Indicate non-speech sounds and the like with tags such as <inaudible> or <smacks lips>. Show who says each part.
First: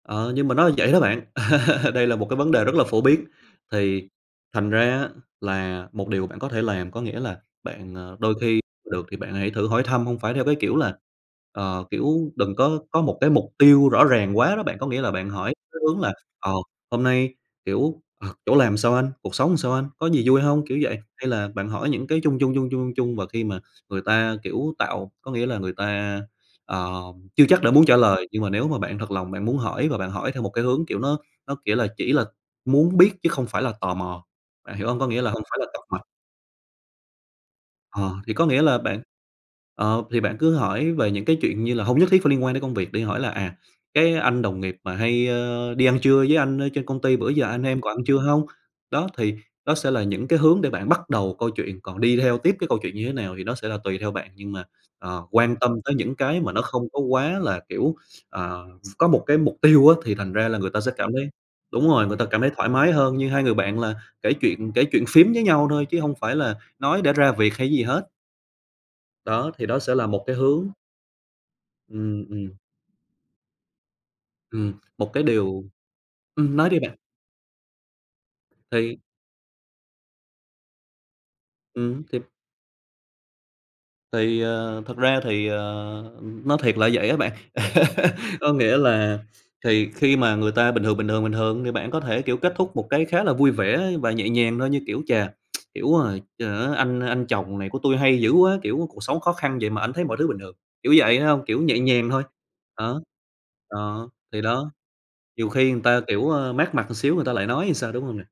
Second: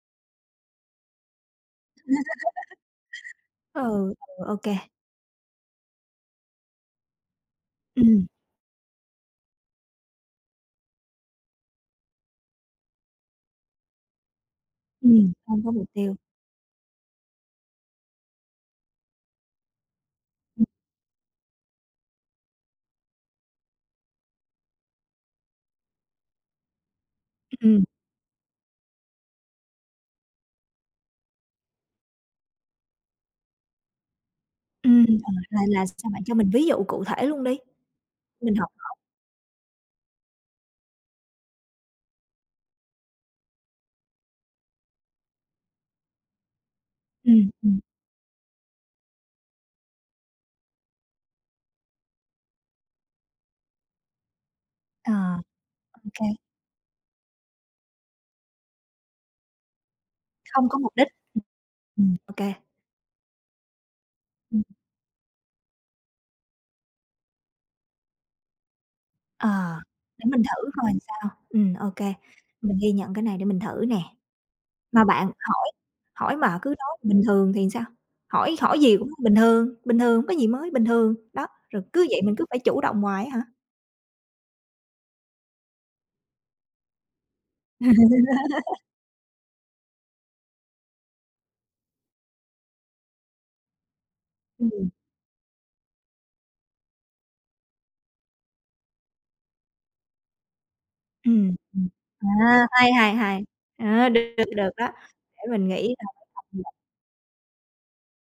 Speaker 1: Ờ, nhưng mà nó vậy đó bạn. Ờ. Đây là một cái vấn đề rất là phổ biến,
Speaker 2: <laughs>
Speaker 1: thì
Speaker 2: Ừ, ô
Speaker 1: thành
Speaker 2: kê.
Speaker 1: ra á, là một điều bạn có thể làm có nghĩa là bạn, ờ,
Speaker 2: Ừm.
Speaker 1: đôi khi được thì bạn hãy thử hỏi thăm, hông phải theo cái kiểu là ờ, kiểu đừng có có một cái mục tiêu rõ ràng quá đó bạn. Có nghĩa là bạn
Speaker 2: Ừm,
Speaker 1: hỏi
Speaker 2: không có
Speaker 1: cái
Speaker 2: mục
Speaker 1: hướng là,
Speaker 2: tiêu.
Speaker 1: ờ, "Hôm nay, kiểu, ờ, chỗ làm sao anh?", "Cuộc sống sao anh?", "Có gì vui
Speaker 2: Ừm.
Speaker 1: hông?", kiểu vậy. Hay là bạn hỏi những cái chung chung, chung chung, chung chung và khi mà người ta, kiểu, tạo có nghĩa là người ta, ờ, chưa chắc đã
Speaker 2: Ừm.
Speaker 1: muốn trả lời, nhưng mà nếu mà bạn thật lòng bạn muốn hỏi và bạn hỏi theo một cái hướng kiểu nó nó kiểu là chỉ là muốn biết chứ không phải là tò mò, bạn hiểu hông?
Speaker 2: Ừm,
Speaker 1: Có nghĩa là
Speaker 2: ờ,
Speaker 1: hông phải
Speaker 2: là
Speaker 1: là tọc
Speaker 2: là
Speaker 1: mạch.
Speaker 2: sao? Bạn cho mình ví dụ cụ thể luôn đi,
Speaker 1: Ờ, thì có
Speaker 2: mình
Speaker 1: nghĩa
Speaker 2: học
Speaker 1: là
Speaker 2: hỏi.
Speaker 1: bạn ờ, thì bạn cứ hỏi về những cái chuyện như là hông nhất thiết phải liên quan đến công việc đi, hỏi là "À, cái anh đồng nghiệp mà hay đi ăn trưa với anh ở trên công ty, bữa giờ
Speaker 2: Ừm,
Speaker 1: anh em
Speaker 2: ừm.
Speaker 1: còn ăn trưa hông?" Đó, thì đó sẽ là những cái hướng để bạn bắt đầu câu chuyện, còn đi theo tiếp cái câu chuyện như thế nào thì nó sẽ là tùy theo bạn. Nhưng mà,
Speaker 2: Ờ,
Speaker 1: ờ, quan tâm tới
Speaker 2: ô
Speaker 1: những
Speaker 2: kê.
Speaker 1: cái mà nó không có quá là, kiểu, ờ, có một cái mục tiêu á, thì thành ra là người
Speaker 2: Không có
Speaker 1: ta sẽ
Speaker 2: mục đích.
Speaker 1: cảm thấy đúng rồi, người
Speaker 2: Ừm,
Speaker 1: ta
Speaker 2: ô
Speaker 1: cảm thấy
Speaker 2: kê.
Speaker 1: thoải mái hơn như hai người bạn là kể
Speaker 2: Ừm.
Speaker 1: chuyện kể chuyện phiếm với nhau thôi, chứ hông phải là nói để ra việc hay gì hết.
Speaker 2: Ờ,
Speaker 1: Đó, thì đó sẽ là một
Speaker 2: để
Speaker 1: cái
Speaker 2: mình thử
Speaker 1: hướng.
Speaker 2: coi sao. Ừm, ô kê,
Speaker 1: Ừm, ừm.
Speaker 2: mình ghi nhận cái này, để mình thử nè.
Speaker 1: Ừm,
Speaker 2: Mà
Speaker 1: một cái
Speaker 2: bạn,
Speaker 1: điều
Speaker 2: hỏi hỏi
Speaker 1: ừm,
Speaker 2: mà cứ
Speaker 1: nói đi
Speaker 2: nói
Speaker 1: bạn.
Speaker 2: "bình thường" thì sao? Hỏi hỏi gì
Speaker 1: Thì
Speaker 2: cũng "bình thường, bình thường", "không có gì mới", "bình thường", đó. Rồi
Speaker 1: Ừm,
Speaker 2: cứ
Speaker 1: thì
Speaker 2: vậy, mình cứ phải chủ động hoài á hả?
Speaker 1: Thì, ờ, thật ra thì, ờ, nói thiệt là vậy á bạn. <laughs> Có nghĩa
Speaker 2: <laughs>
Speaker 1: là thì khi mà người ta "bình thường, bình thường, bình thường", thì bạn có thể, kiểu, kết thúc một cái khá là vui vẻ và nhẹ nhàng thôi, như
Speaker 2: Ừm.
Speaker 1: kiểu: "Chà! <smacks lips> Hiểu rồi. Chờ á anh anh chồng này của tui hay dữ quá!", kiểu "Cuộc sống khó khăn vậy mà ảnh thấy mọi thứ bình thường." Kiểu vậy h hông,
Speaker 2: Ừm,
Speaker 1: kiểu nhẹ
Speaker 2: ừm.
Speaker 1: nhàng thôi.
Speaker 2: À, hay,
Speaker 1: Đó.
Speaker 2: hay, hay!
Speaker 1: Đó,
Speaker 2: Ờ, được
Speaker 1: thì
Speaker 2: được
Speaker 1: đó.
Speaker 2: đó, để
Speaker 1: Nhiều
Speaker 2: mình
Speaker 1: khi người
Speaker 2: nghĩ
Speaker 1: ta kiểu,
Speaker 2: coi
Speaker 1: ờ,
Speaker 2: <unintelligible>
Speaker 1: mát mặt một xíu người ta lại nói thì sao, đúng không nè?